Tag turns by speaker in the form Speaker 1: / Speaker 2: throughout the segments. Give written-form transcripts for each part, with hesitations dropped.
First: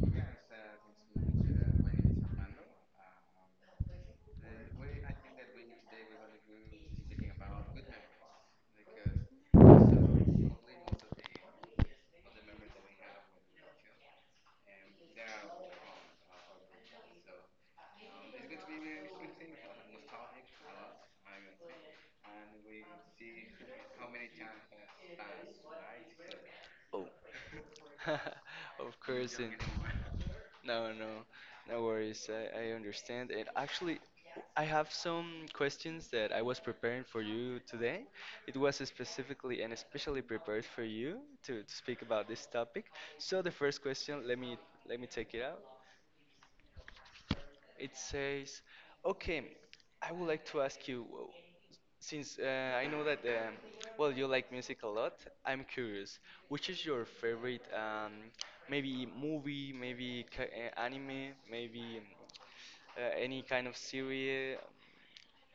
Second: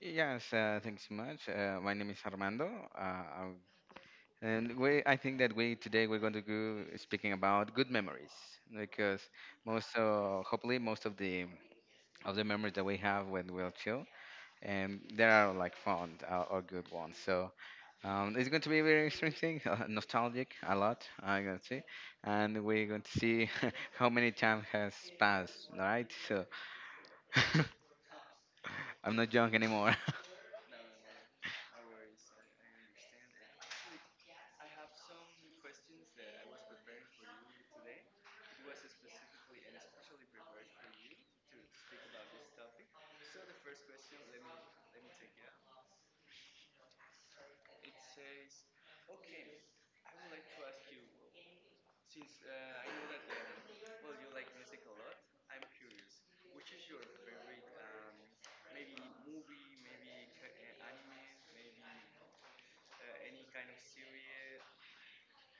Speaker 1: Yes, thanks so much. My name is Armando. uh, i I think that we today we're going to go speaking about good memories, because most hopefully most of the memories that we have when we're chill, and they are like fond or good ones. So it's going to be very interesting, nostalgic a lot. I'm going to see, and we're going to see how many time has passed. All right, so
Speaker 2: Of
Speaker 1: I'm not
Speaker 2: course,
Speaker 1: young
Speaker 2: and
Speaker 1: anymore.
Speaker 2: no, no, no worries. I understand. And actually, I have some questions that I was preparing for you today. It was specifically and especially prepared for you to speak about this topic. So the first question, let me take it out. It says, okay, I would like to ask you, since I know that, well, you like music a lot. I'm curious, which is your favorite, maybe movie, anime, maybe any kind of series,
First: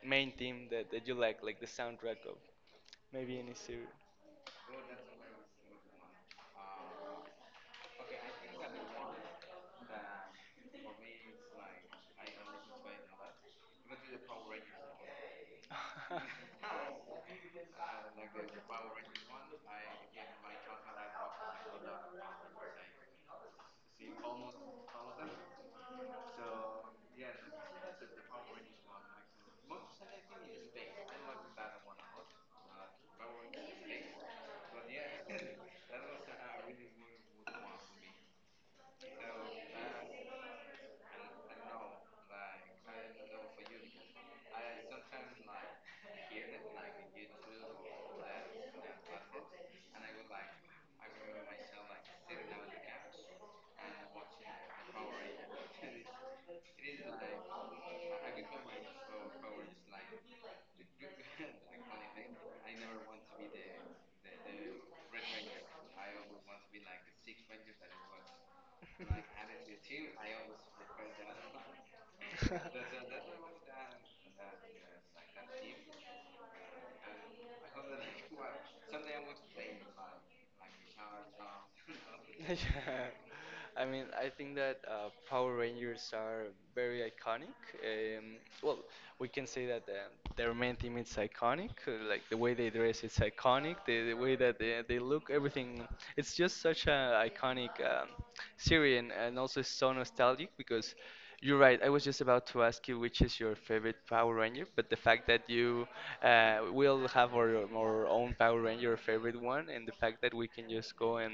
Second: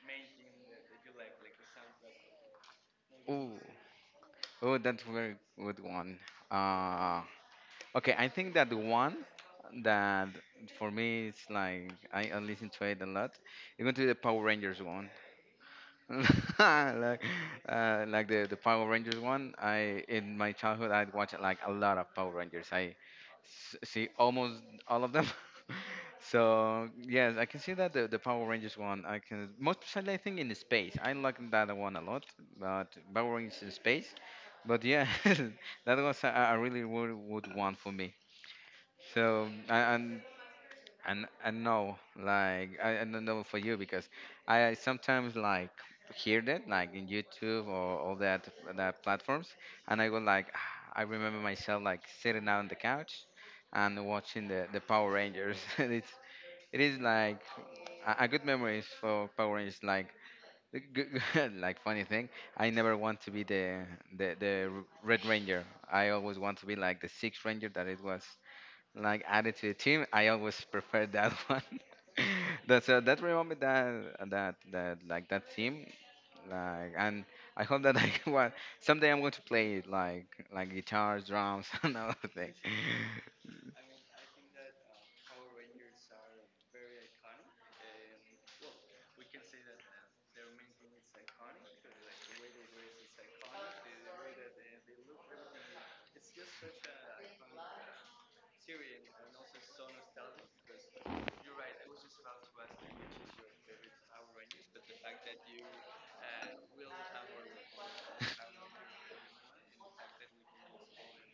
Speaker 2: main theme that you like the soundtrack of maybe
Speaker 1: Ooh.
Speaker 2: any series?
Speaker 1: Oh, that's very good one. Uh, okay, I think that the one that for me it's like I listen to it a lot. It's going to be the Power Rangers one. Like like the Power Rangers one. I in my childhood I'd watch like a lot of Power Rangers. See almost all of them. So yes, I can see that the Power Rangers one. I can most especially I think in the space. I like that one a lot. But Power Rangers in space. But yeah, that was a really would one for me. So and no, like I don't know for you, because I sometimes like hear that like in YouTube or all that platforms, and I go like I remember myself like sitting out on the couch and watching the Power Rangers, and it is like a good memories for Power Rangers. Like the g- like funny thing, I never want to be the Red Ranger. I always want to be like the Sixth Ranger that it was like added to the team. I always prefer that one. That's that reminded me that like that team, like and I hope that I well, someday I'm going to play it like guitars, drums, and other things.
Speaker 2: Yeah. I mean, I think that Power Rangers are very iconic. Um, well, we can say that their main team is iconic. Like the way they dress, it's iconic. The way that they look, everything. It's just such an iconic series, and also so nostalgic because you're right. I was just about to ask you which is your favorite Power Ranger, but the fact that you will have our own Power Ranger, or favorite one, and the fact that we can just go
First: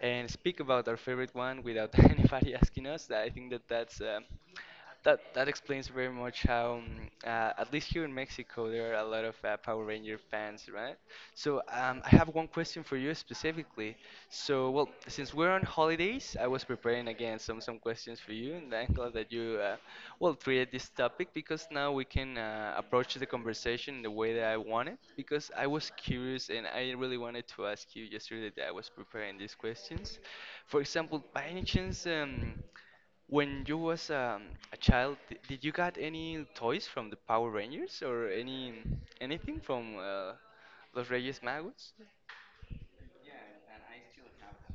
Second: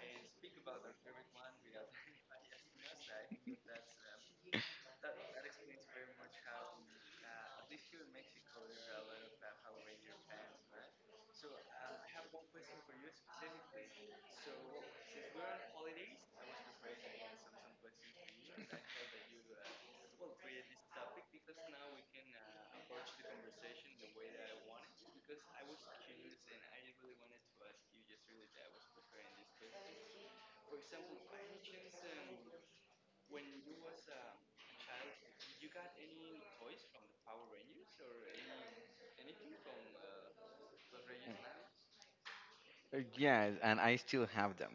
Speaker 2: and speak about our favorite one without anybody asking us. I think that that explains very much how, at least here in Mexico, there are a lot of Power Ranger fans, right? So I have one question for you specifically. So, well, since we're on holidays, I was preparing again some questions for you, and I'm glad that you well treated this topic because now we can approach the conversation in the way that I wanted. Because I was curious and I really wanted to ask you yesterday that I was preparing these questions. For example, by any chance, when you was a child, did you got any toys from the Power Rangers or any anything from Los Reyes Magos?
Speaker 1: Yes, and I still have them.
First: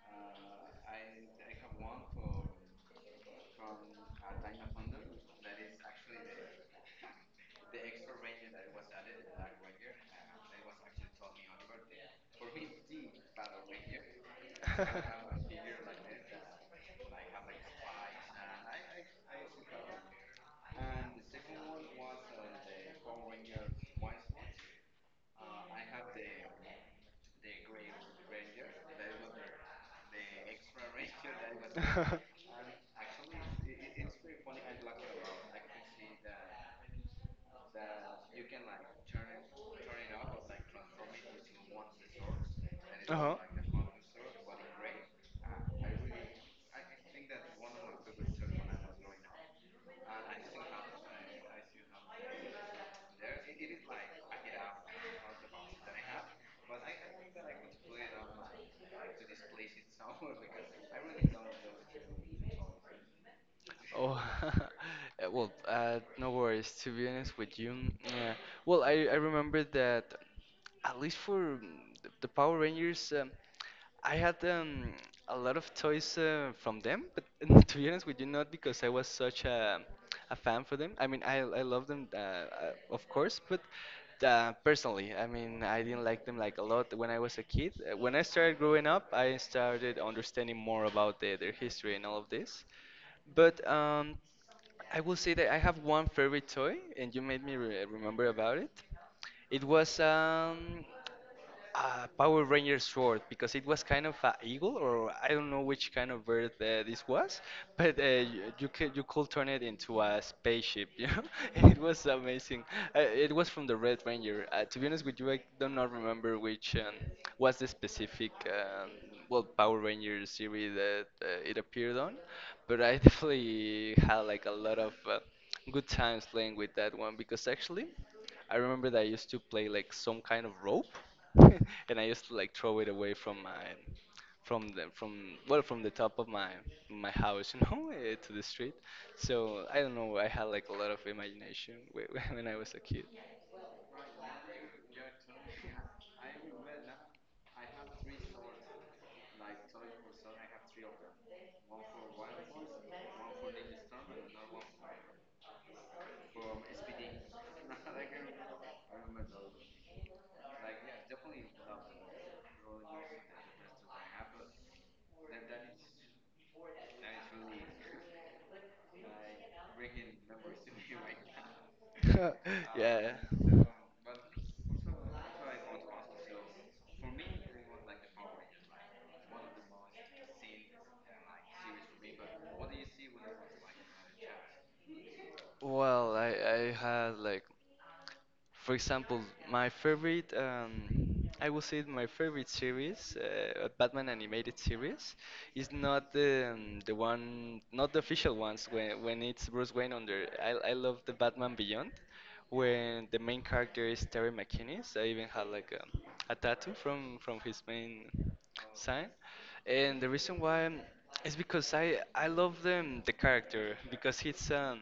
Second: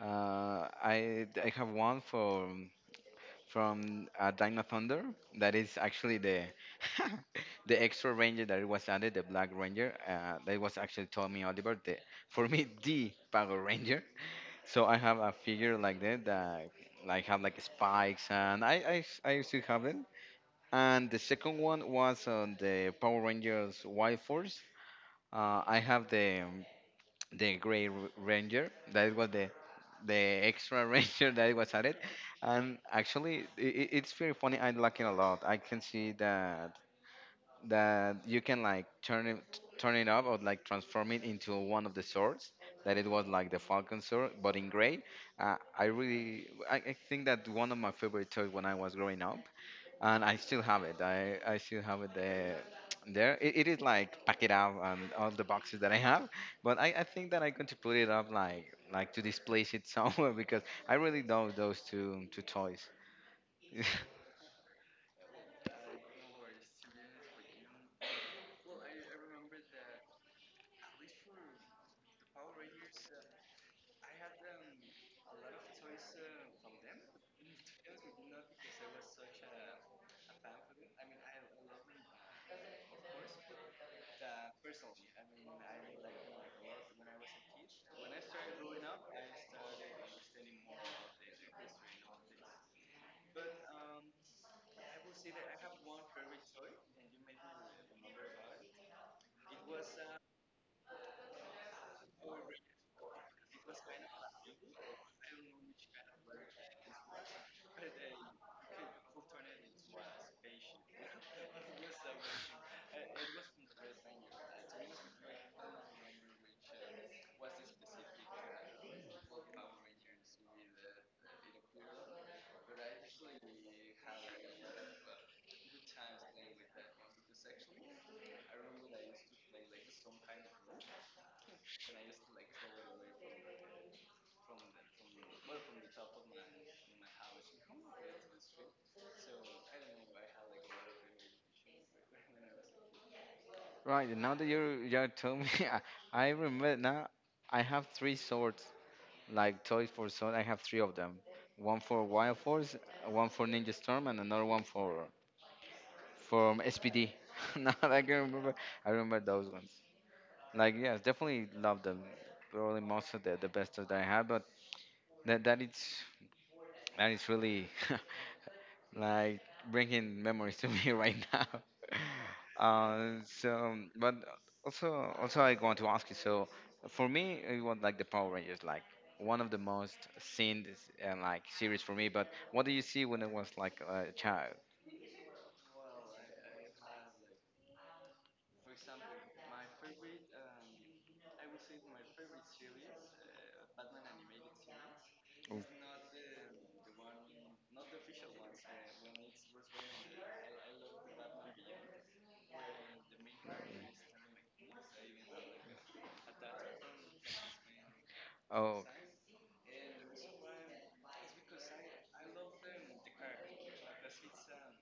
Speaker 1: I have one for from Dino Thunder. That is actually the the extra ranger that was added, the Black Ranger. That was actually Tommy Oliver, the for me the Power Ranger. So I have a figure like that that like have like spikes, and I still have it. And the second one was on the Power Rangers Wild Force. I have the Grey Ranger. That was the extra ranger that was added, and actually it's very funny. I like it a lot. I can see that you can like turn it up or like transform it into one of the swords. That it
Speaker 2: uh
Speaker 1: was
Speaker 2: huh.
Speaker 1: like the Falcon sword, but in gray. I really I think that one of my favorite toys when I was growing up and I still have it. I still have it there. It is like pack it up and all the boxes that I have. But I think that I'm going to put it up like to displace it somewhere because I really love those two toys.
Speaker 2: Oh, well, no worries. To be honest with you, mm, yeah. Well, I remember that at least for mm, the Power Rangers, I had a lot of toys from them, but to be honest with you, not because I was such a fan for them. I mean, I love them, of course, but personally, I mean, I didn't like them like a lot when I was a kid. When I started growing up, I started understanding more about their history and all of this. But I will say that I have one favorite toy, and you made me re remember about it. It was a Power Ranger sword because it was kind of a eagle or I don't know which kind of bird this was, but you could turn it into a spaceship, you know. And it was amazing. It was from the Red Ranger. To be honest with you, I do not remember which was the specific well Power Ranger series that it appeared on, but I definitely had like a lot of good times playing with that one because actually. I remember that I used to play like some kind of rope, and I used to like throw it away from my, from the from well from the top of my house, you know, eh, to the street. So I don't know. I had like a lot of imagination when I was a kid.
Speaker 1: Right, and now that you told me, I remember now. I have three swords like toys for sword. I have three of them. One for Wild Force, one for Ninja Storm, and another one for from SPD. Now that I can remember, I remember those ones. Like yes, definitely love them. Probably most of the best that I had, but that that is that is really like bringing memories to me right now.
Speaker 2: Yeah.
Speaker 1: So, but also I want to ask you. So for me, it was like the Power Rangers, like one of the most seen and like series for me. But what do you see when I was like a child?
Speaker 2: Well, I had like for example, my favorite, I would say my favorite series, Batman animated series,
Speaker 1: Oh.
Speaker 2: is not the not the official ones. When it's Bruce Wayne under, I love the Batman Beyond, when the main character is Terry McInnes. I even had like a tattoo from his main
Speaker 1: Oh.
Speaker 2: sign, and the reason why is because I love the character because he's um.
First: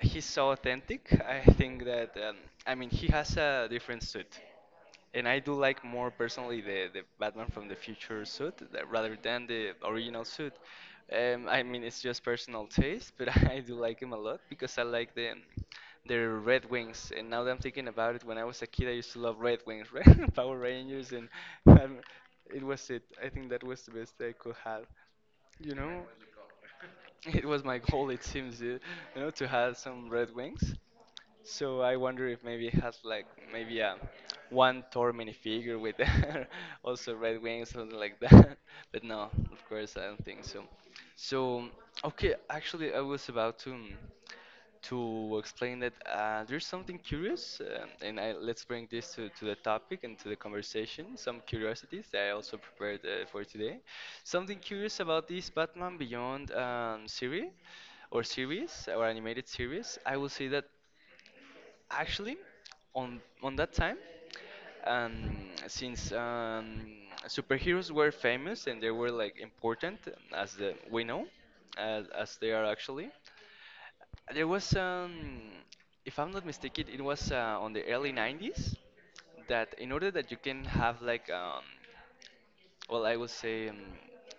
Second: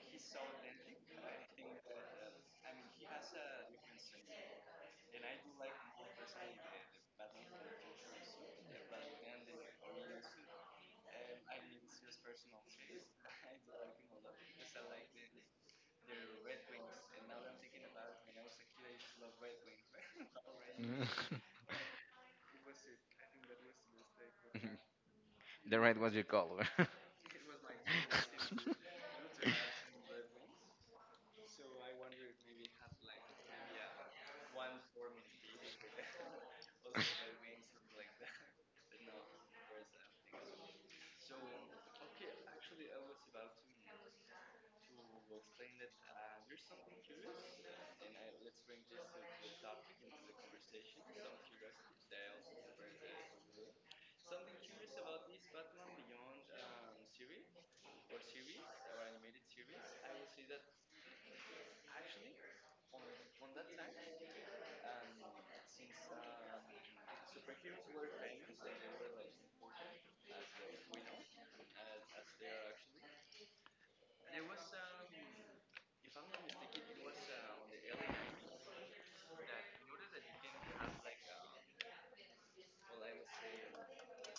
Speaker 2: He's so authentic. I think that I mean he has a different suit, and I do like more personally the Batman from the future suit rather than the original suit. I mean it's just personal taste, but I do like him a lot because I like the Red Wings. And now that I'm thinking about it, when I was a kid, I used to love Red Wings, right? Power
Speaker 1: Mm.
Speaker 2: Rangers, and um, it was it. I think that was the best I could have. You
Speaker 1: The red
Speaker 2: know?
Speaker 1: was your color.
Speaker 2: It was my goal, it seems, you know, to have some red wings. So I wonder if maybe it has like maybe a one Thor minifigure with also red wings, something like that. But no, of course I don't think so. So okay, actually I was about to explain that there's something curious, let's bring this to the topic and to the conversation. Some curiosities that I also prepared for today. Something curious about this Batman Beyond series or animated series. I will say that actually, on that time, since superheroes were famous and they were like important as the we know, as they are actually, there was if I'm not mistaken, it was on the early 90s that in order that you can have like I would say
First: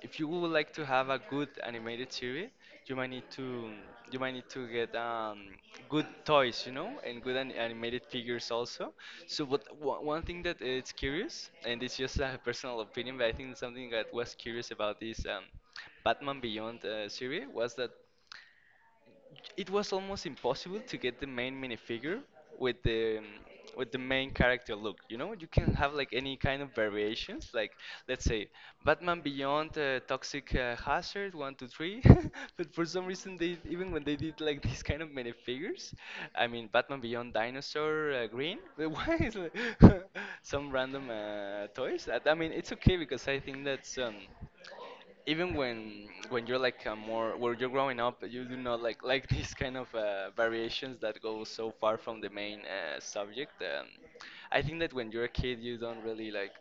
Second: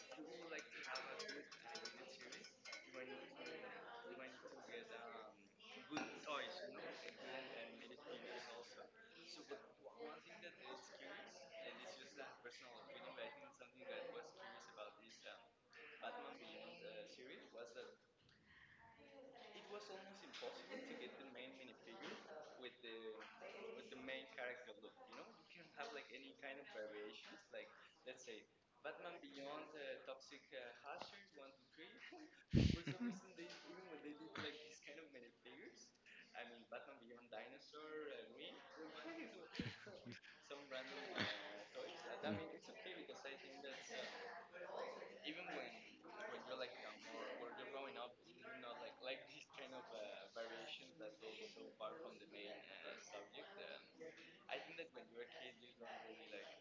Speaker 2: if you would like to have a good animated series, you might need to you might need to get good toys, you know, and good an animated figures also. So, but one thing that it's curious, and it's just a personal opinion, but I think something that was curious about this Batman Beyond series was that it was almost impossible to get the main minifigure with the um, with the main character look. You know, you can have like any kind of variations. Like let's say Batman Beyond, Toxic Hazard, one, two, three. But for some reason, they even when they did like these kind of minifigures, I mean Batman Beyond, Dinosaur, Green. Why is like some random toys? I
Speaker 1: Mm.
Speaker 2: mean, it's okay because I think that's even when you're like a more where you're growing up, you do not like like these kind of variations that go so far from the main subject. I think that when you're a kid, you don't really like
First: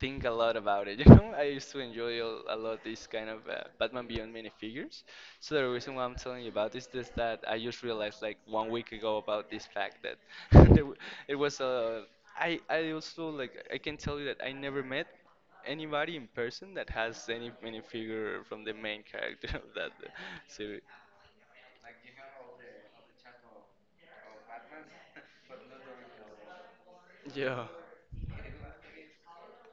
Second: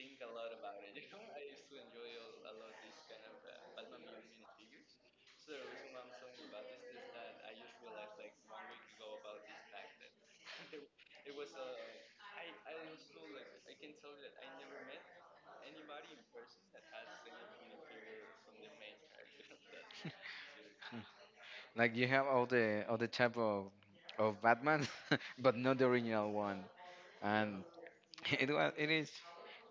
Speaker 2: think a lot about it. You know, I used to enjoy a lot these kind of Batman Beyond minifigures. So the reason why I'm telling you about this is that I just realized like 1 week ago about this fact that there w- it was a. I also like I can tell you that I never met anybody in person that has any minifigure from the main character of that series.
Speaker 1: Like you have all the type of Batman, but not the original one.
Speaker 2: Yeah.
Speaker 1: And it is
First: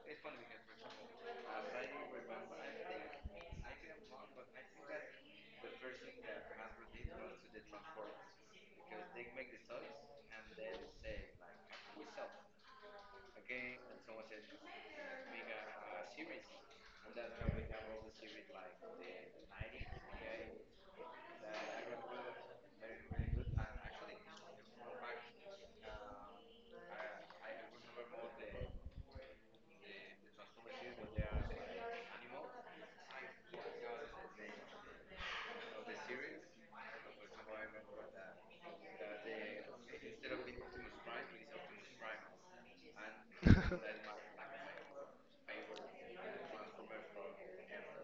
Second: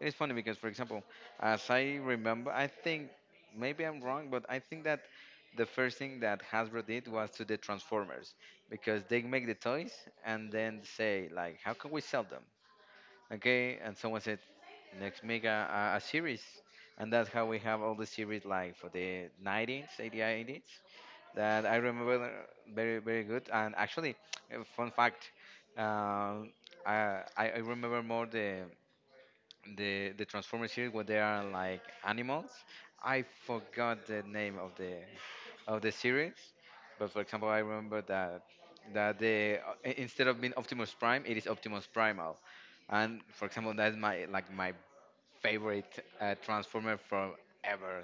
Speaker 1: it is funny because, for example, as I remember, I think maybe I'm wrong, but I think that the first thing that Hasbro did was to the Transformers, because they make the toys and then say like, how can we sell them? Okay, and someone said let's make a series, and that's how we have all the series like for the 90s 80s 80s that I remember very very good. And actually a fun fact, um, I remember more the Transformers series where they are like animals. I forgot the name of the series, but for example, I remember that the instead of being Optimus Prime, it is Optimus Primal, and for example, that's my like my favorite Transformer from ever.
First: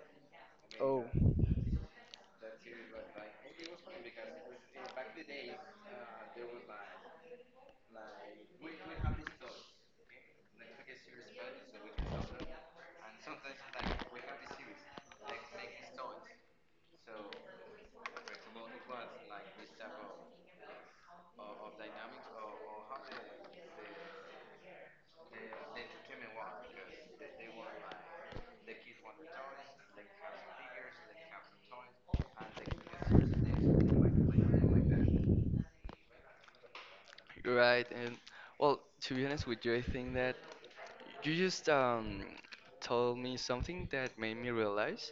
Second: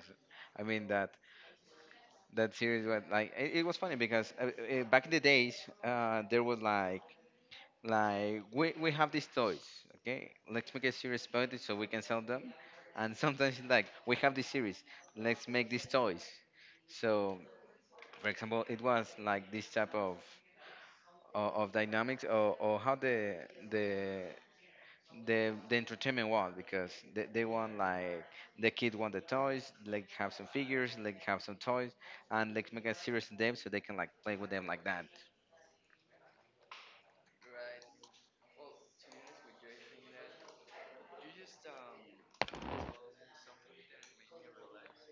Speaker 1: I mean that that series was like it was funny, because back in the days there was like we have these toys. Okay, let's make a series about it so we can sell them. And sometimes it's like we have this series, let's make these toys. So for example, it was like this type of dynamics, or how the the entertainment was, because they want like the kid want the toys, like have some figures, like have some toys, and like make a series of them so they can like play with them like that.
Speaker 2: Right, and well, to be honest with you, I think that you just told me something that made me realize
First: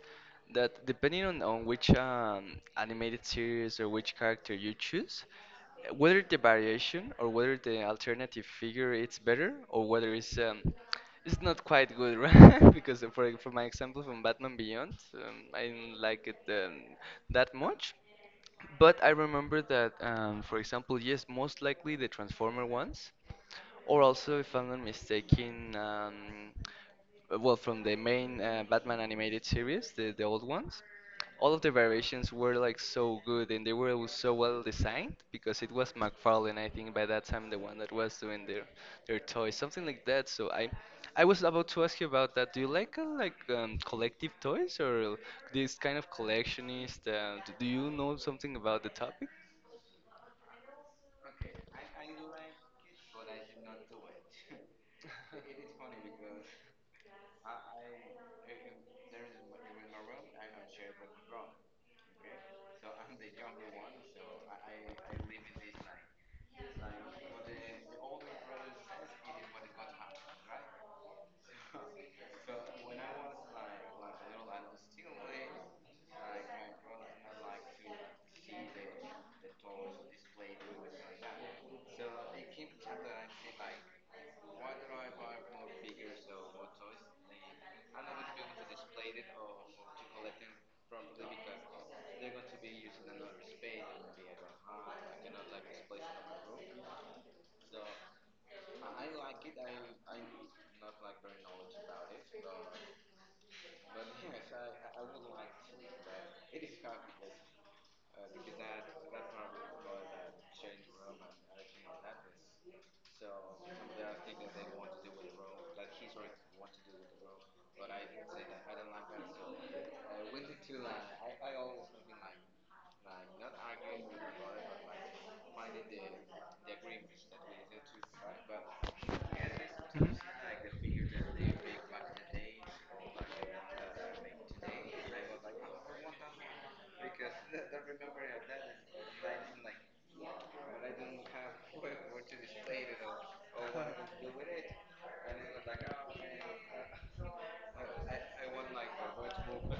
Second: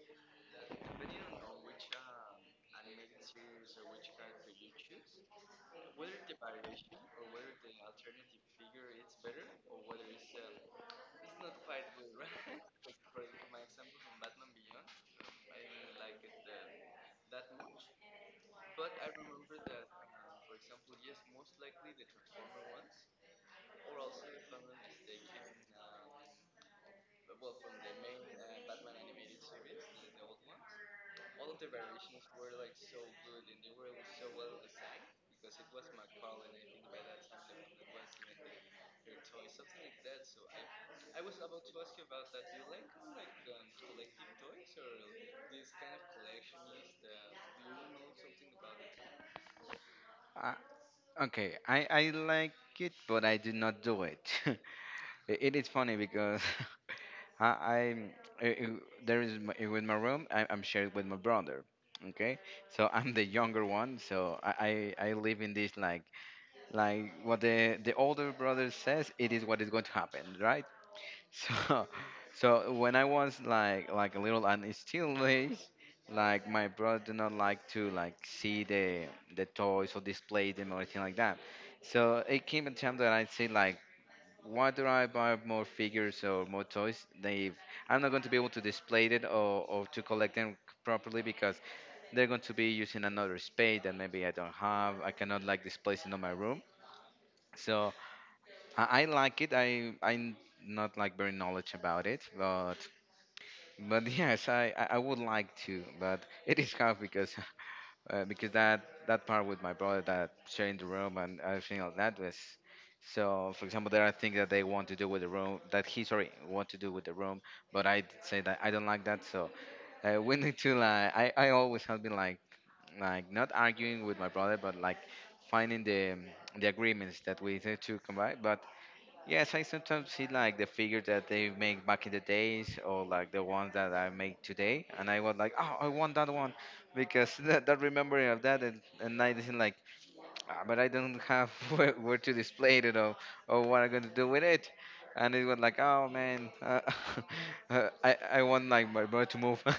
Speaker 2: that depending on which animated series or which character you choose, whether the variation or whether the alternative figure it's better or whether it's not quite good, right? Because for my example from Batman Beyond, I didn't like it that much. But I remember that, for example, yes, most likely the Transformer ones, or also, if I'm not mistaken, from the main Batman animated series, the old ones, all of the variations were like so good and they were so well designed because it was McFarlane, I think, by that time the one that was doing their toys, something like that. So I was about to ask you about that. Do you like collective toys or this kind of collectionist? Do you know something about the topic?
Speaker 1: Okay, I like it, but I do not do it. It is funny because I, I'm I- there is my, with my room. I'm shared with my brother. Okay, so I'm the younger one, so I live in this like what the older brother says. It is what is going to happen, right? So, so when I was like a little and it's still is, like my brother do not like to like see the toys or display them or anything like that. So it came a time that I said like, why do I buy more figures or more toys? They I'm not going to be able to display it or to collect them properly, because they're going to be using another space that maybe I don't have. I cannot like display it in my room. So I like it. I I'm not like very knowledge about it, but yes, I would like to, but it is tough because because that that part with my brother that sharing the room and everything like that was. So, for example, there are things that they want to do with the room that he sorry want to do with the room, but I say that I don't like that. So we need to like I always have been like not arguing with my brother, but like finding the agreements that we need to come by. But yes, I sometimes see like the figures that they make back in the days, or like the ones that I make today, and I was like, oh, I want that one, because that, that remembering of that, and I didn't like, ah, but I don't have where to display it or what I'm gonna do with it, and it was like, oh man, I want like my brother to move.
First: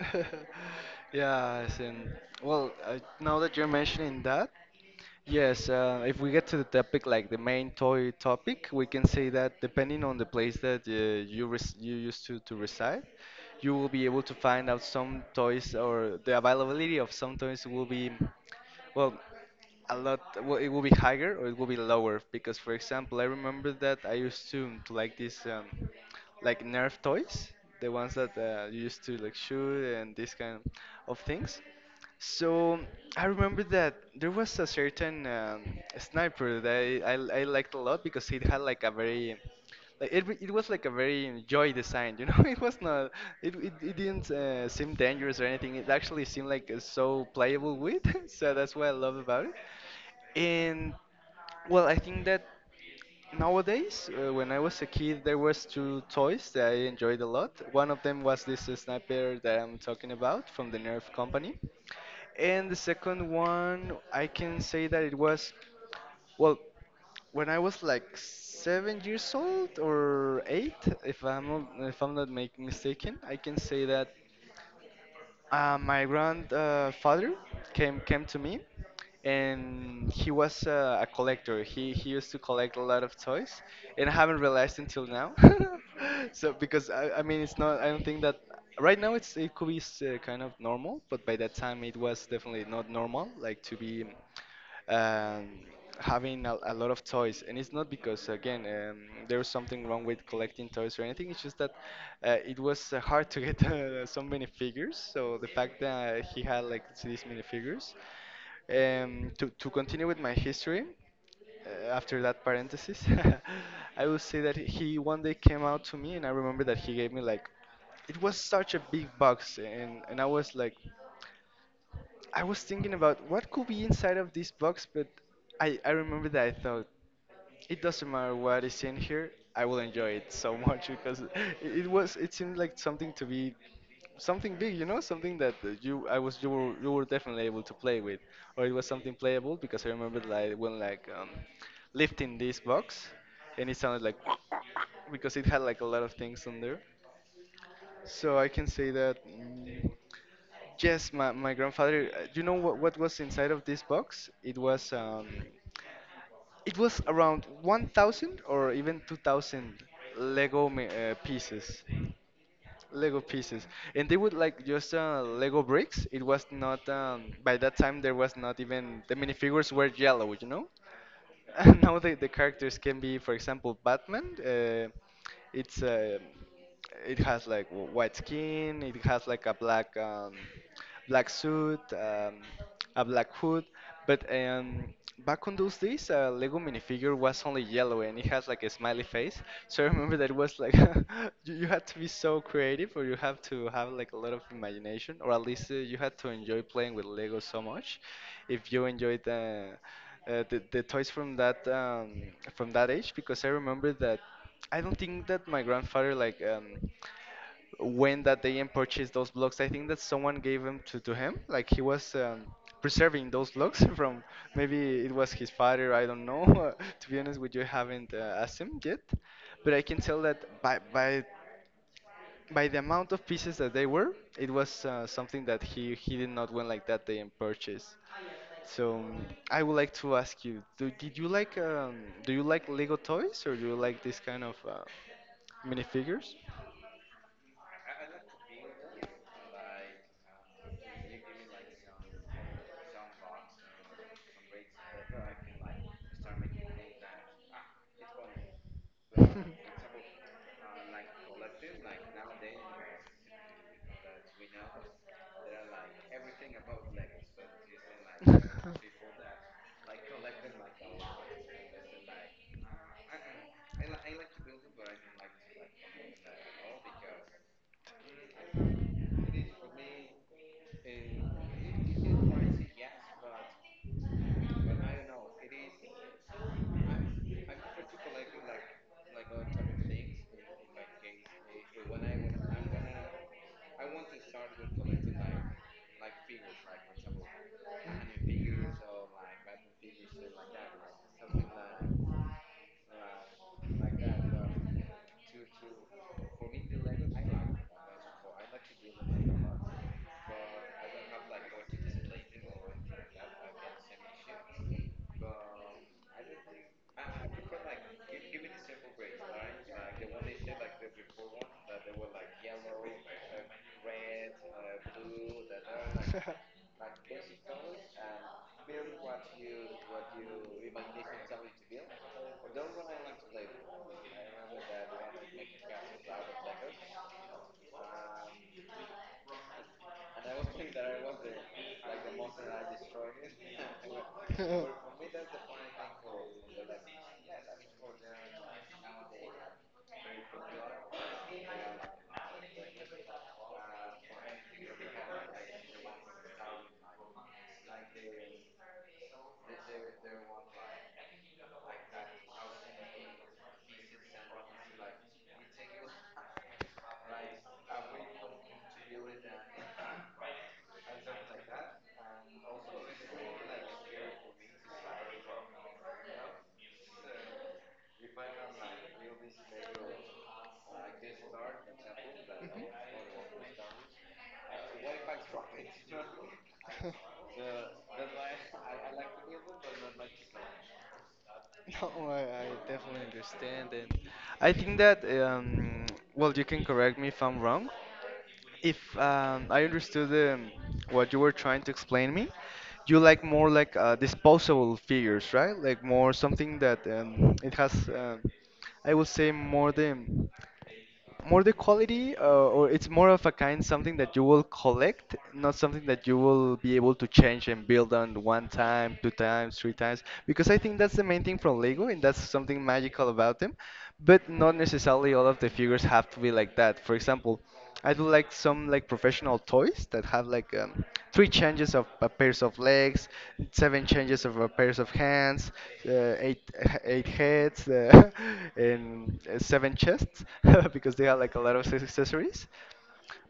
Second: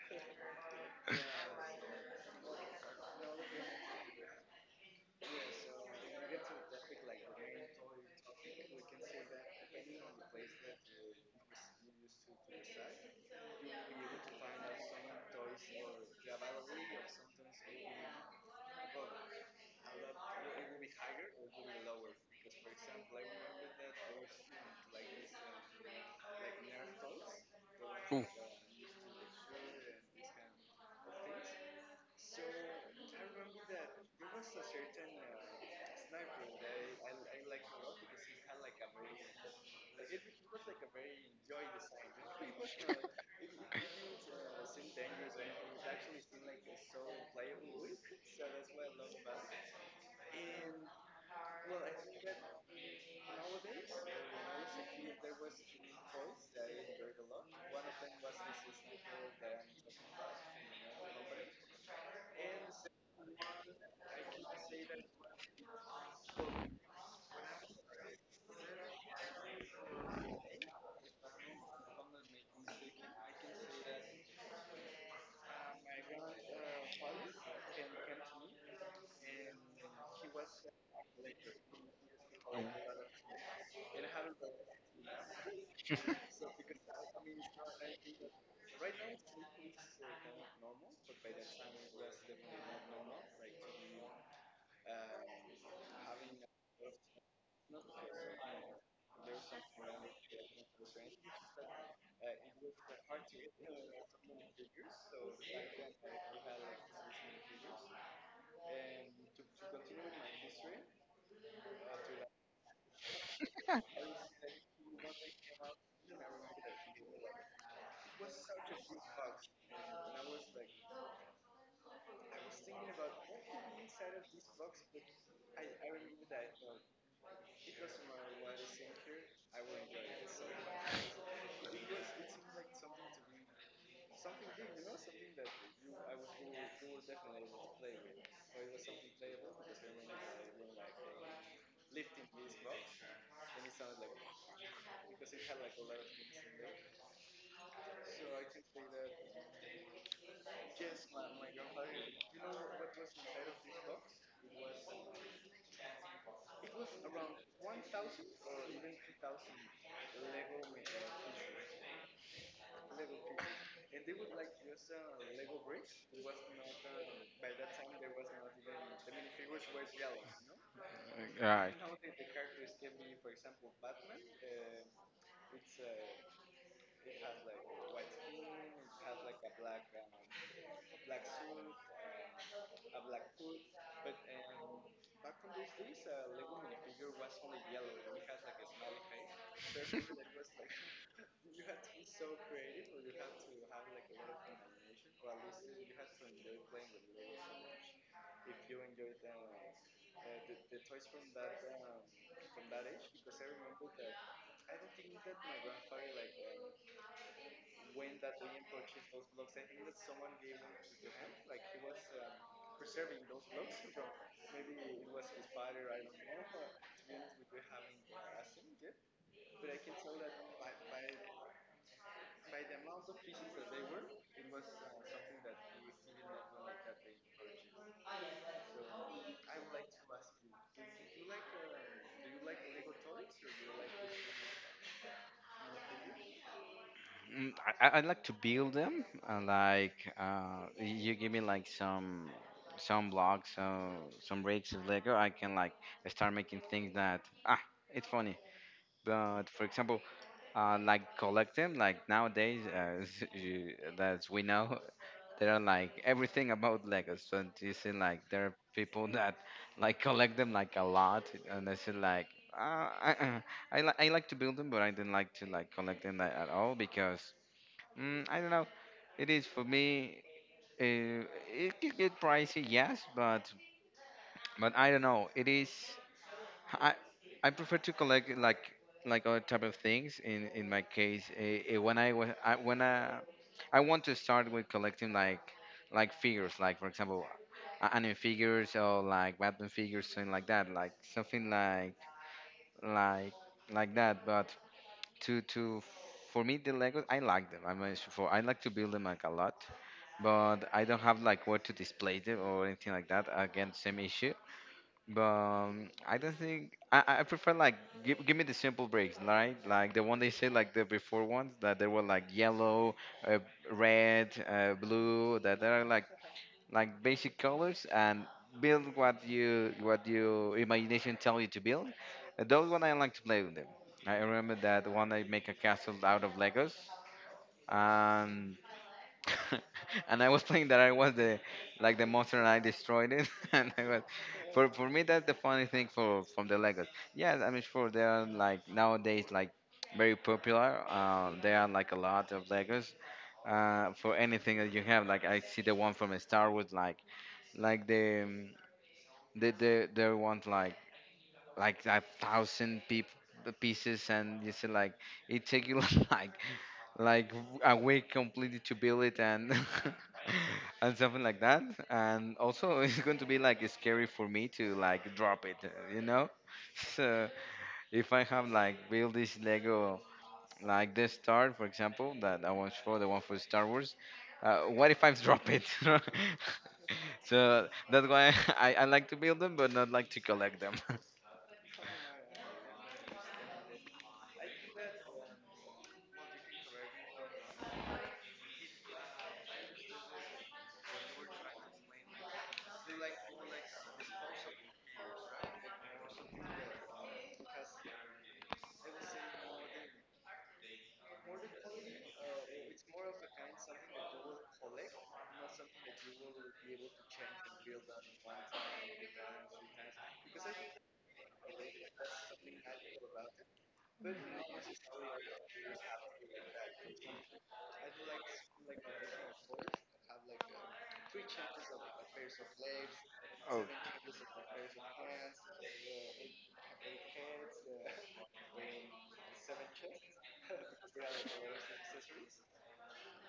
Speaker 2: Yes, and well, now that you're mentioning that, yes, if we get to the topic, like the main toy topic, we can say that depending on the place that you used to reside, you will be able to find out some toys, or the availability of some toys will be, well, a lot well, it will be higher or it will be lower. Because for example, I remember that I used to like these like Nerf toys, the ones
Speaker 1: Ooh.
Speaker 2: that you used to like shoot and this kind of things. So I remember that there was a certain sniper that I liked a lot because it had like a very it was like a very joy design, you know. It was not, it didn't seem dangerous or anything. It actually seemed like so playable with, so that's what I love about it. And well, I think that nowadays, when I was a kid, there was two toys that I enjoyed a lot. One of them was this sniper that I'm talking about from the Nerf company, and the second one, I can say that it was, well, when I was like 7 years old or eight, if I'm not make mistaken, I can say that my grandfather came to me, and he was a collector. He used to collect a lot of toys, and I haven't realized until now. So because I mean, it's not, I don't think that right now it's, it could be kind of normal, but by that time it was definitely not normal like to be um, having a lot of toys. And it's not because, again, there's something wrong with collecting toys or anything. It's just that it was hard to get so many figures. So the fact that he had like these many figures. To continue with my history, after that parenthesis, I will say that he one day came out to me, and I remember that he gave me like, it was such a big box, and I was like, I was thinking about what could be inside of this box. But I remember that I thought, it doesn't matter what is in here, I will enjoy it so much. Because it was, it seemed like something to be something big, you know, something that you I was you were definitely able to play with, or it was something playable. Because I remember like when like lifting this box, and it sounded like because it had like a lot of things on there. So I can say that. Yes, my grandfather. You know what was inside of this box? It was around 1,000 or even 2,000 Lego pieces. Lego pieces, and they would like just Lego bricks. It was not by that time there was not even, the minifigures were yellow, you know.
Speaker 1: Right.
Speaker 2: Now the characters can be, for example, Batman. It's it has like white skin. It has like a black black suit, a black hood. But back on those days, Lego minifigure was only yellow, and it has like a smiley face. So I remember that it was like you had to be so creative, or you have to have like a lot of imagination, or at least you had to enjoy playing with Lego so much. If you enjoyed the toys from that age. Because I remember that I don't think that my grandfather like went that day and purchased those blocks. I think that someone gave them to him. Like he was preserving those blocks from, maybe it was his father. I don't know. To be honest with you, I haven't asked him yet, but I can tell that by the amount of pieces that they were, it was something that he did not win like that day and purchase. So I would like to ask you, did you like do you like Lego toys, or do you like this kind of minifigures?
Speaker 1: Mm, I like to build them. I like you give me like some blocks, some bricks of Lego. I can like start making things that ah, it's funny. But for example, like collect them. Like nowadays, as you, as we know, there are like everything about Legos. So you see, like there are people that like collect them like a lot, and I see like uh, I I like to build them, but I didn't like to like collect them like, at all because mm, I don't know. It is for me. Uh, it could get pricey, yes, but I don't know. It is. I I prefer to collect like other type of things. In my case, when when I want to start with collecting like figures, like for example, anime figures or like Batman figures, something like that, like something like like like that. But to for me the Legos I like them. I'm a, for I like to build them like a lot, but I don't have like where to display them or anything like that. Again, same issue. But I don't think I prefer like give me the simple breaks, right? Like the one they said, like the before ones that they were like yellow, uh, red, blue. That there are like basic colors and build what your imagination tell you to build. And those one I like to play with them. I remember that one I make a castle out of Legos, and and I was playing that I was the the monster and I destroyed it. And I was for me, that's the funny thing for from the Legos. Yes, I'm sure they are like nowadays like very popular. There are like a lot of Legos for anything that you have. Like I see the one from Star Wars, like the the they want like a thousand peop pieces, and you see like it take you like like a week completely to build it, and and something like that, and also it's going to be like scary for me to like drop it, uh, you know so if I have like build this Lego, like the star, for example, that I watched for the one for Star Wars. What if I drop it? So that's why I like to build them, but not like to collect them.
Speaker 2: No, I definitely understand. And I think that well, you can correct me if I'm wrong. If I understood what you were trying to explain me, you like more like disposable figures, right? Like more something that it has, um, I would say more the, more the quality or it's more of a kind, something that you will collect, not something that you will be able to change and build on one time, two times, three times. Because I think that's the main thing from Lego, and that's something magical about them. But not necessarily all of the figures have to be like that. For example, I do like some like professional toys that have like three changes of a pairs of legs, seven changes of a pairs of hands, eight 8 heads, and 7 chests because they have like a lot of accessories.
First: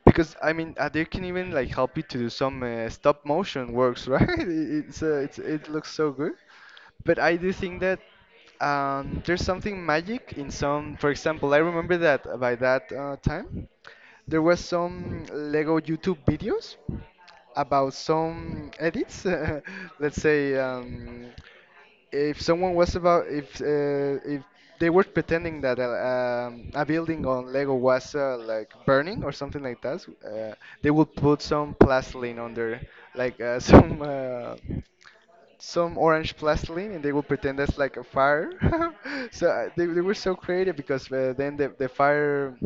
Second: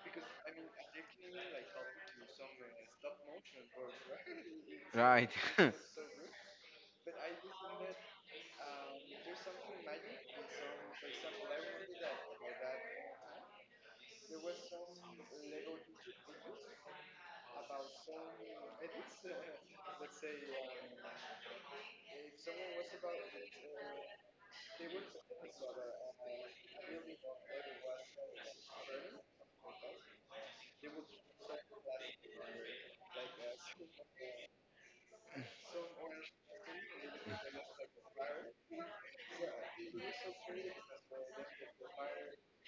Speaker 2: Because I mean, they can even like help you to do some stop motion works, right?
Speaker 1: Oh,
Speaker 2: It's,
Speaker 1: right.
Speaker 2: it's, it looks so good. But I do think that there's something magic in some. For example, I remember that by that time, there was some Lego YouTube videos about some edits. Let's say if someone was about, if they were pretending that a building on Lego was like burning or something like that, they would put some plastiline on there, like some orange plasticine, and they would pretend that's like a fire. So they were so creative, because then the, the fire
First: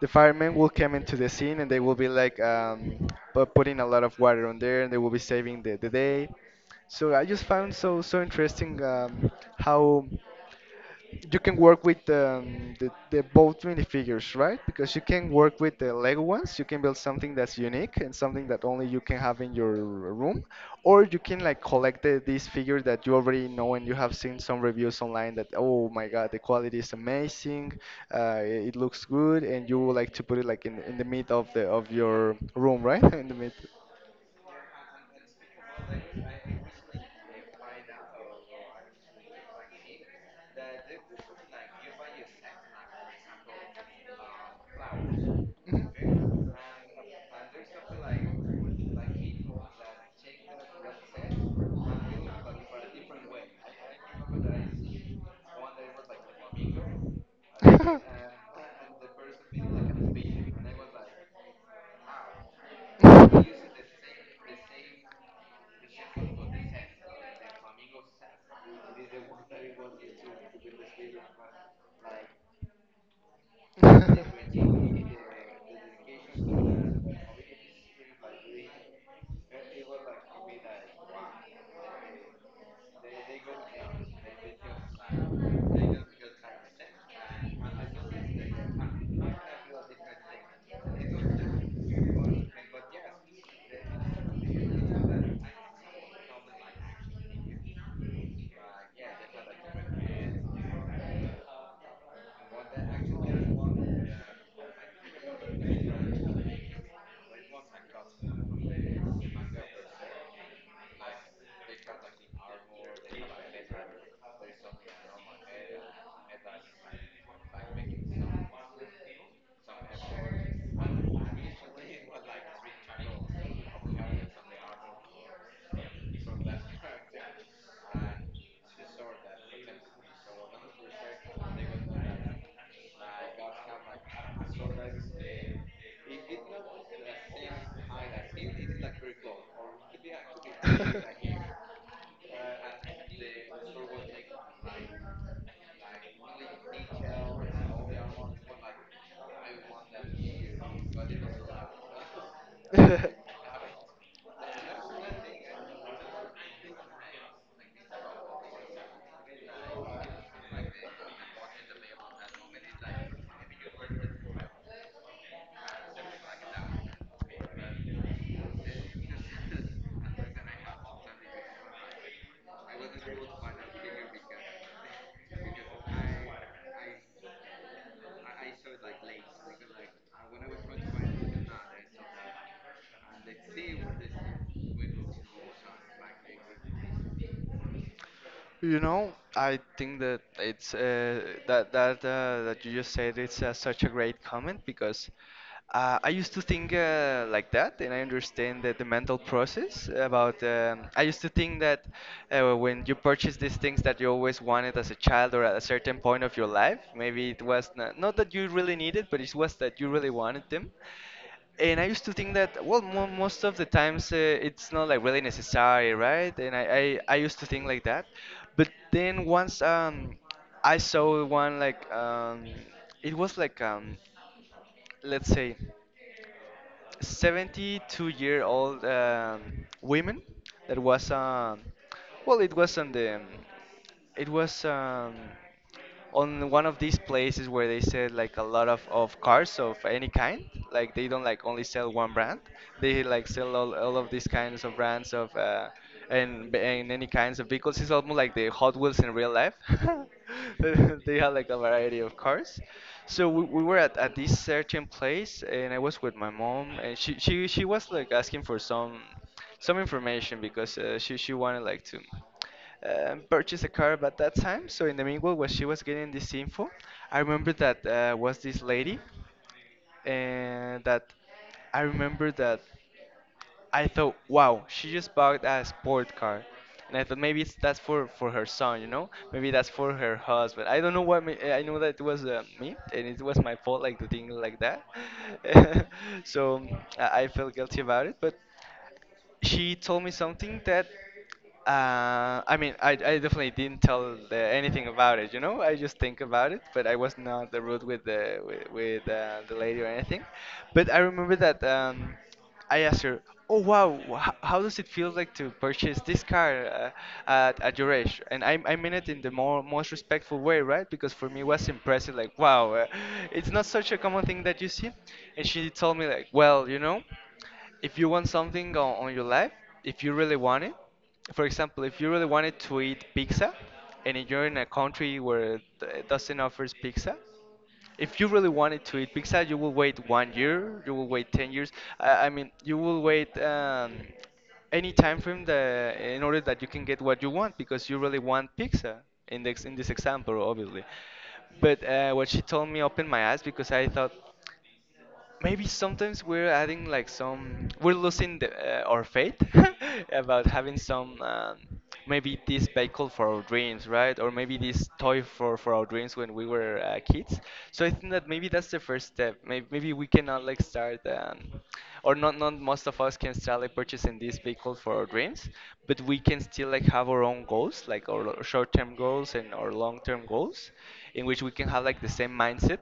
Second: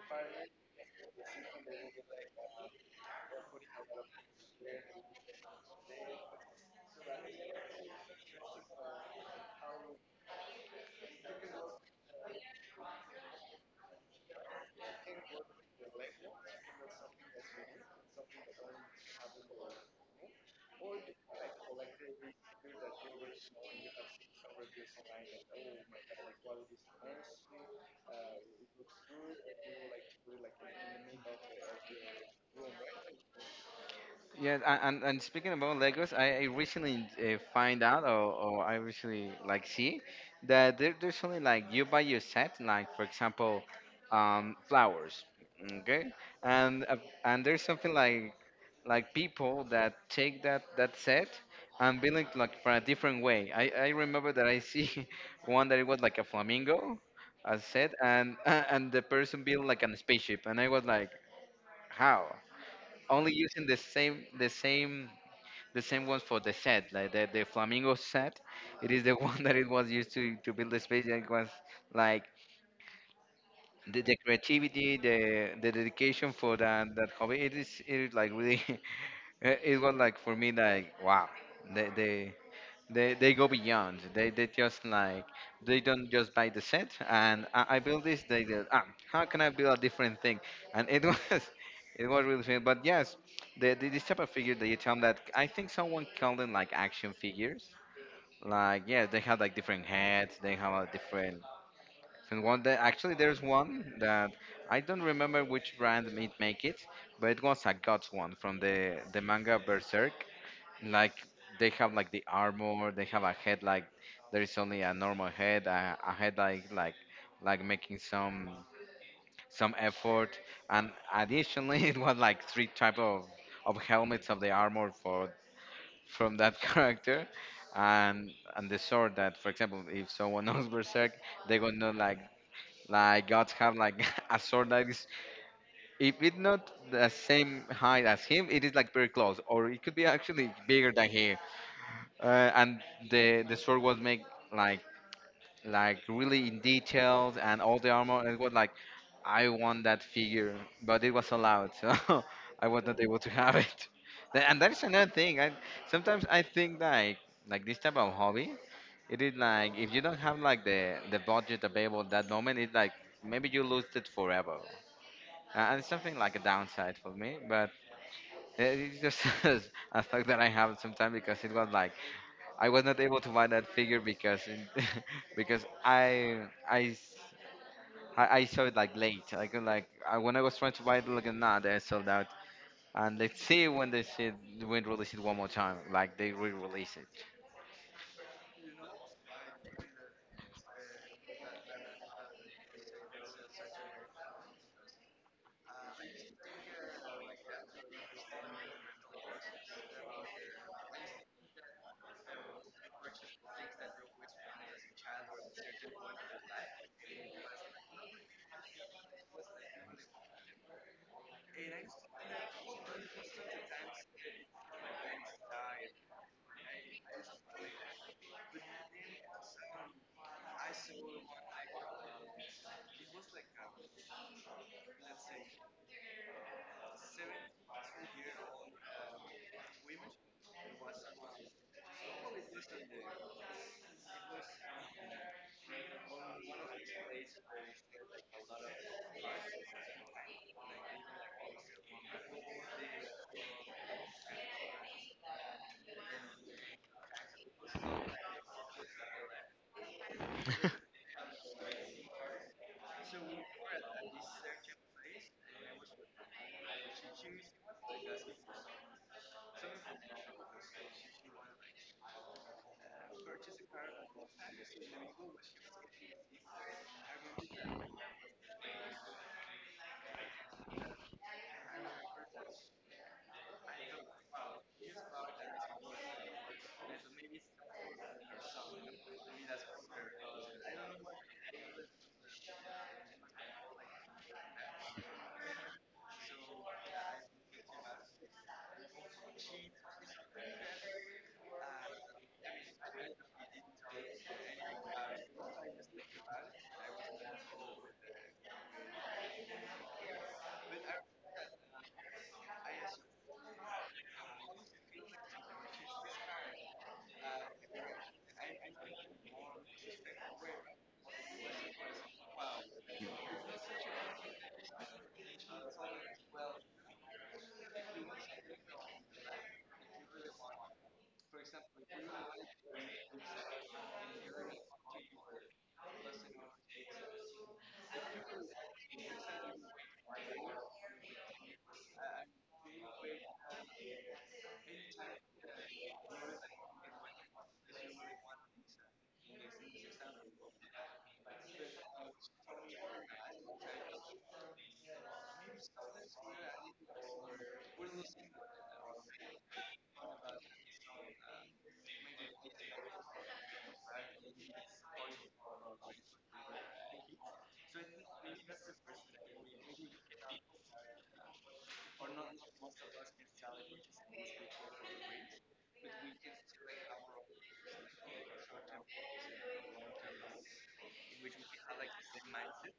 Speaker 2: the firemen will come into the scene, and they will be like putting a lot of water on there, and they will be saving the day. So I just found so so interesting how you can work with the both mini figures, right? Because you can work with the Lego ones. You can build something that's unique and something that only you can have in your room, or you can like collect the, these figures that you already know and you have seen some reviews online that, oh my god, the quality is amazing, it it looks good, and you would like to put it like in the mid of the of your room, right? In the
Speaker 1: Yes, and speaking about Legos, I recently find out, or I recently like see that there's only like you buy your set, like, for example, flowers, okay, and uh, and there's something like people that take that set and build it like for a different way. I remember that I see one that it was like a flamingo, a set, and and the person built like a spaceship, and I was like, how? Only using the same the same ones for the set, like the flamingo set. It is the one that it was used to build the space. And it was like the creativity,
Speaker 2: mid.
Speaker 1: the dedication for that hobby. It is like really, it was like for me like, wow, they they they go beyond. They just like they don't just buy the set and, I build this. They go, ah, how can I build a different thing? And it was it was really fun. But yes, the this type of figure that you tell them that, I think someone called them like action figures. Like, yes, they have like different heads. They have a different, and one that actually there's one that I don't remember which brand it make it, but it was a Guts one from the manga Berserk. Like, they have like the armor, they have a head like, there is only a normal head, a head like making some effort, and additionally it was like three type of helmets of the armor for from that character. And, and the sword that, for example, if someone knows Berserk, they gonna know like Gods have like a sword that is, if it's not the same height as him, it is like very close, or it could be actually bigger than him. And the sword was made like really in details and all the armor. And it was like, I want that figure, but it was allowed, so I was not able to have it. And that is another thing. I sometimes I think like this type of hobby, it is like, if you don't have like the budget available at that moment, it's like maybe you lose it forever. And it's something like a downside for me, but it's just a fact that I have sometimes because it was like I was not able to buy that figure because I s- I saw it like late. Like I, when I was trying to buy it, like, nah, they sold out. And let's see when they said when they release it one more time, like they re-release
Speaker 2: You know, I think that it's that you just said it's such a great comment. Because I used to think like that, and I understand that the mental process about. I used to think that when you purchase these things that you always wanted as a child or at a certain point of your life, maybe it was not, not that you really needed, but it was that you really wanted them. And I used to think that, well, most of the times it's not like really necessary, right? And I used to think like that, but then once I saw one like it was like let's say 72-year-old women that was well, it was on the, it was on one of these places where they sell like a lot of cars of any kind. Like they don't like only sell one brand, they like sell all of these kinds of brands of and any kinds of vehicles. It's almost like the Hot Wheels in real life.
Speaker 1: it.
Speaker 2: They have like a variety of cars. So we were at this certain place, and I was with my mom, and she was like asking for some information, because she wanted like to purchase a car at that time. So in the meanwhile, when she was getting this info, I remember that was this lady, and that I remember that I thought, wow, she just bought a sport car. And I thought maybe it's that's for her son, you know, maybe that's for her husband. I don't know what me, I know that it was me, and it was my fault, like to think like that. So I felt guilty about it, but she told me something that I mean, I definitely didn't tell the, anything about it, you know. I just think about it, but I was not the rude with the lady or anything. But I remember that I asked her, "Oh wow, how does it feel like to purchase this car at your age?" And I mean it in the more most respectful way, right? Because for me it was impressive, like wow, it's not such a common thing that you see. And she told me like, "Well, you know." If you want something on your life, if you really want it, for example, if you really wanted to eat pizza, and you're in a country where it doesn't offers pizza, if you really wanted to eat pizza, you will wait one year, you will wait 10 years. I mean, you will wait any time frame that, in order that you can get what you want because you really want pizza in this example, obviously. But what she told me opened my eyes because I thought maybe sometimes we're adding like some, we're losing the, our faith about having some, maybe this vehicle for our dreams, right? Or maybe this toy for our dreams when we were kids. So I think that maybe that's the first step. Maybe we cannot like start, or not, not most of us can start like purchasing this vehicle for our dreams, but we can still like have our own goals, like our short-term goals and our long-term goals in which we can have like the same mindset.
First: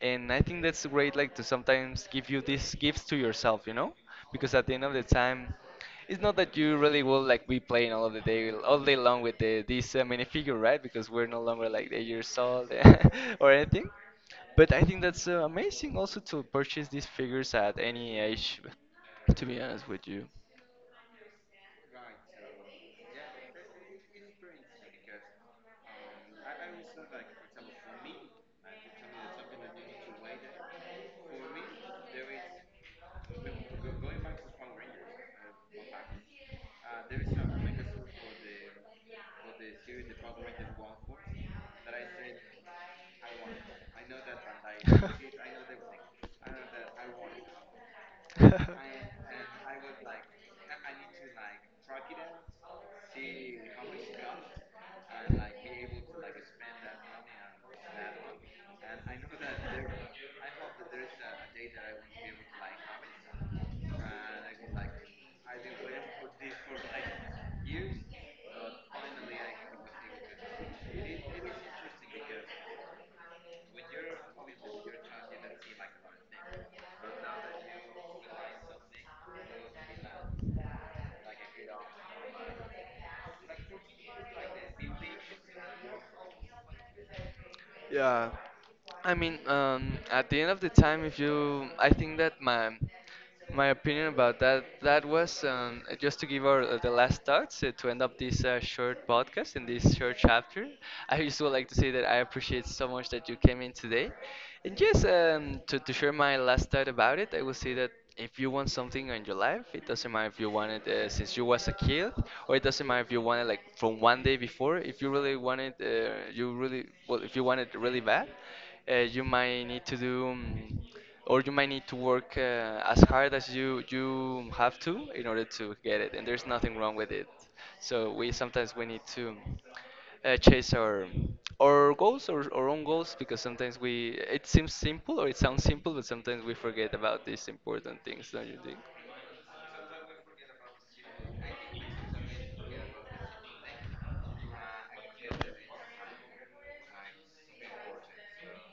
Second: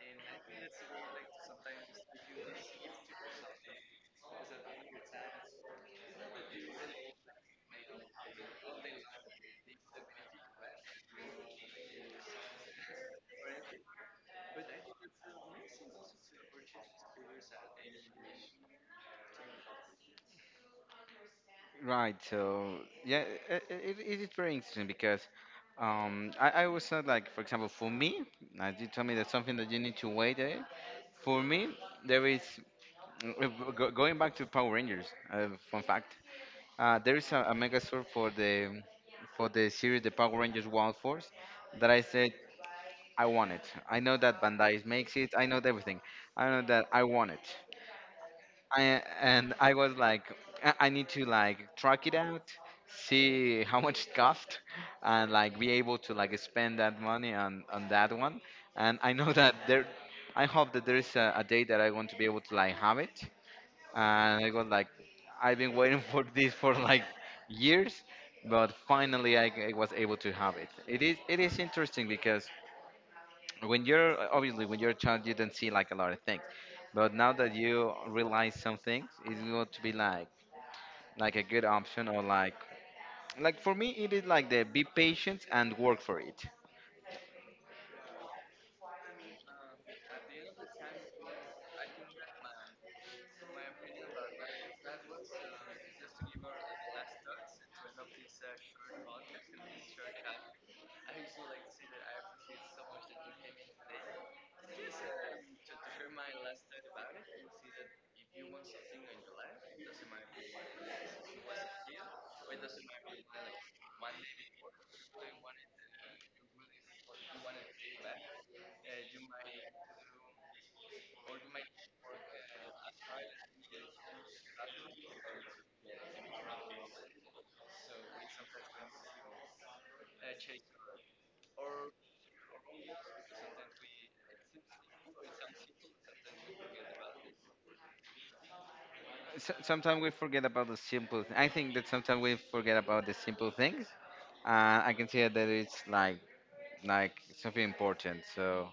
Speaker 2: And I think that's great, like to sometimes give you these gifts to yourself. Because at the end of the time, it's not that you really will like be playing all of the day all day long with this minifigure, right? Because we're no longer like 8 years old or anything, but I think that's amazing also to purchase these figures at any age, to be honest with you.
Speaker 1: Right. So yeah, it is very interesting because I was not like, for example, for me, as you told me, that's something that you need to wait. Eh? For me, there is going back to Power Rangers. Fun fact. There is a Megazord for the series The Power Rangers Wild Force that I said I want it. I know that Bandai makes it. I know everything. I know that I want it.
Speaker 2: I
Speaker 1: And I was like, I need to like track it out, see how much it cost, and like be able to like spend that money on that one. And I know that there, I hope that there is a day that I want to be able to like have it, and I was like, I've been waiting for this for like years, but finally, I was able to have it. It is interesting because when you're, obviously, when you're a child, you don't see like a lot of things, but now that you realize some things, it's going to be like a good option, or like for me it is like, the be patient and work for it.
Speaker 2: yeah. I mean, at the end of the time, if you, I think that my opinion about that was just to give our the last thoughts to end up this short podcast in this short chapter. I just would like to say that I appreciate so much that you came in today, and just to share my last thought about it, I will say that. If you want something in your life, it doesn't matter if you want it since you was a kid, or it doesn't matter if you want it like from one day before. If you really want it, you really well. If you want it really bad, you might need to do or you might need to work as hard as you have to in order to get it. And there's nothing wrong with it. So we sometimes we need to chase our goals or our own goals, because sometimes we, it seems simple or it sounds simple, but sometimes we forget about these important things, don't you think?
Speaker 1: S Sometimes we forget about the simple. I think that sometimes we forget about the simple things. I can see that it's like like something important. So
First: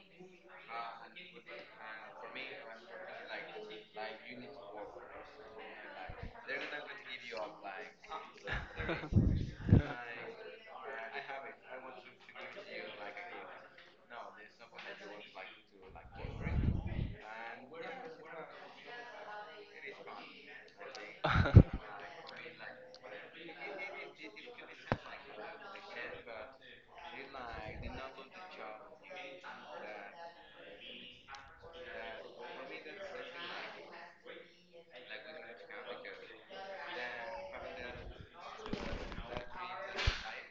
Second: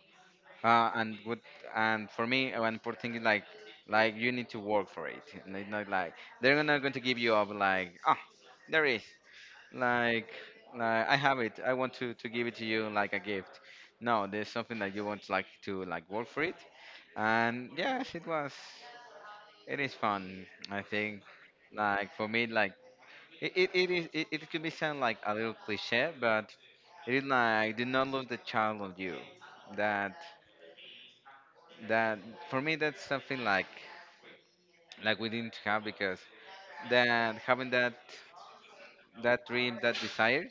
Speaker 1: and good, and for me, one important thing is like you need to work for it. And it's not like they're not going to give you up like, ah, there is like I have it. I want to give it to you like a gift. No, there's something that you want like to like work for it. And yes, it was it is fun. I think like for me like, it is it could be sound like a little cliche, but it is like, do not lose the child of you. That that for me that's something like we didn't have because that having that that dream, that desire,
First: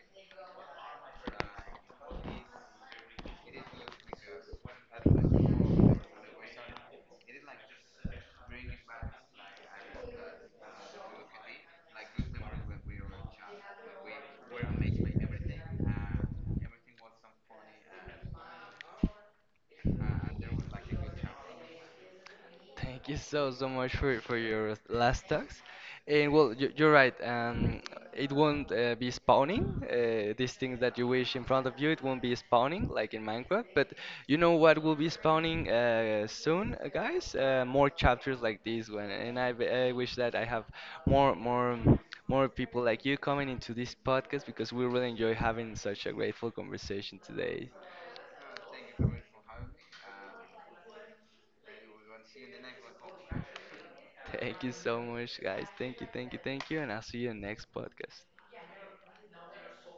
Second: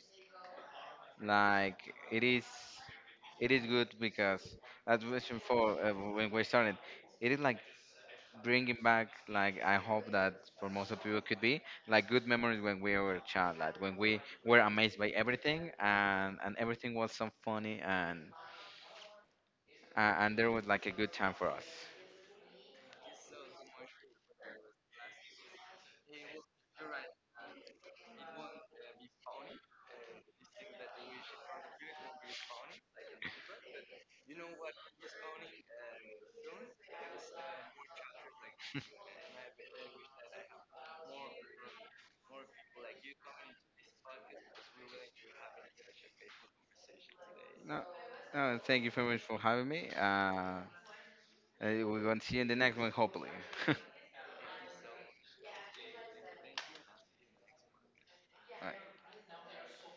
Speaker 1: like it is good because, as mentioned before, when we started, it is like bringing back, like, I hope that for most of you it could be like good memories when we were a child, like when we were amazed by everything, and everything was so funny, and there was like a good time for us.
Speaker 2: Thank you so so much for your last talks. And well, you, you're right. It won't be spawning. These things that you wish in front of you, it won't be spawning like in Minecraft. But you know what will be spawning soon, guys? More chapters like this one. And I wish that I have more more people like you coming into this podcast, because we really enjoy having such a grateful conversation today.
Speaker 1: No, no, thank you very much for having me, we will see you in the next one, hopefully.
Speaker 2: Thank you so much, guys. Thank you, thank you, thank you, and I'll see you in next podcast.
Speaker 1: Bye.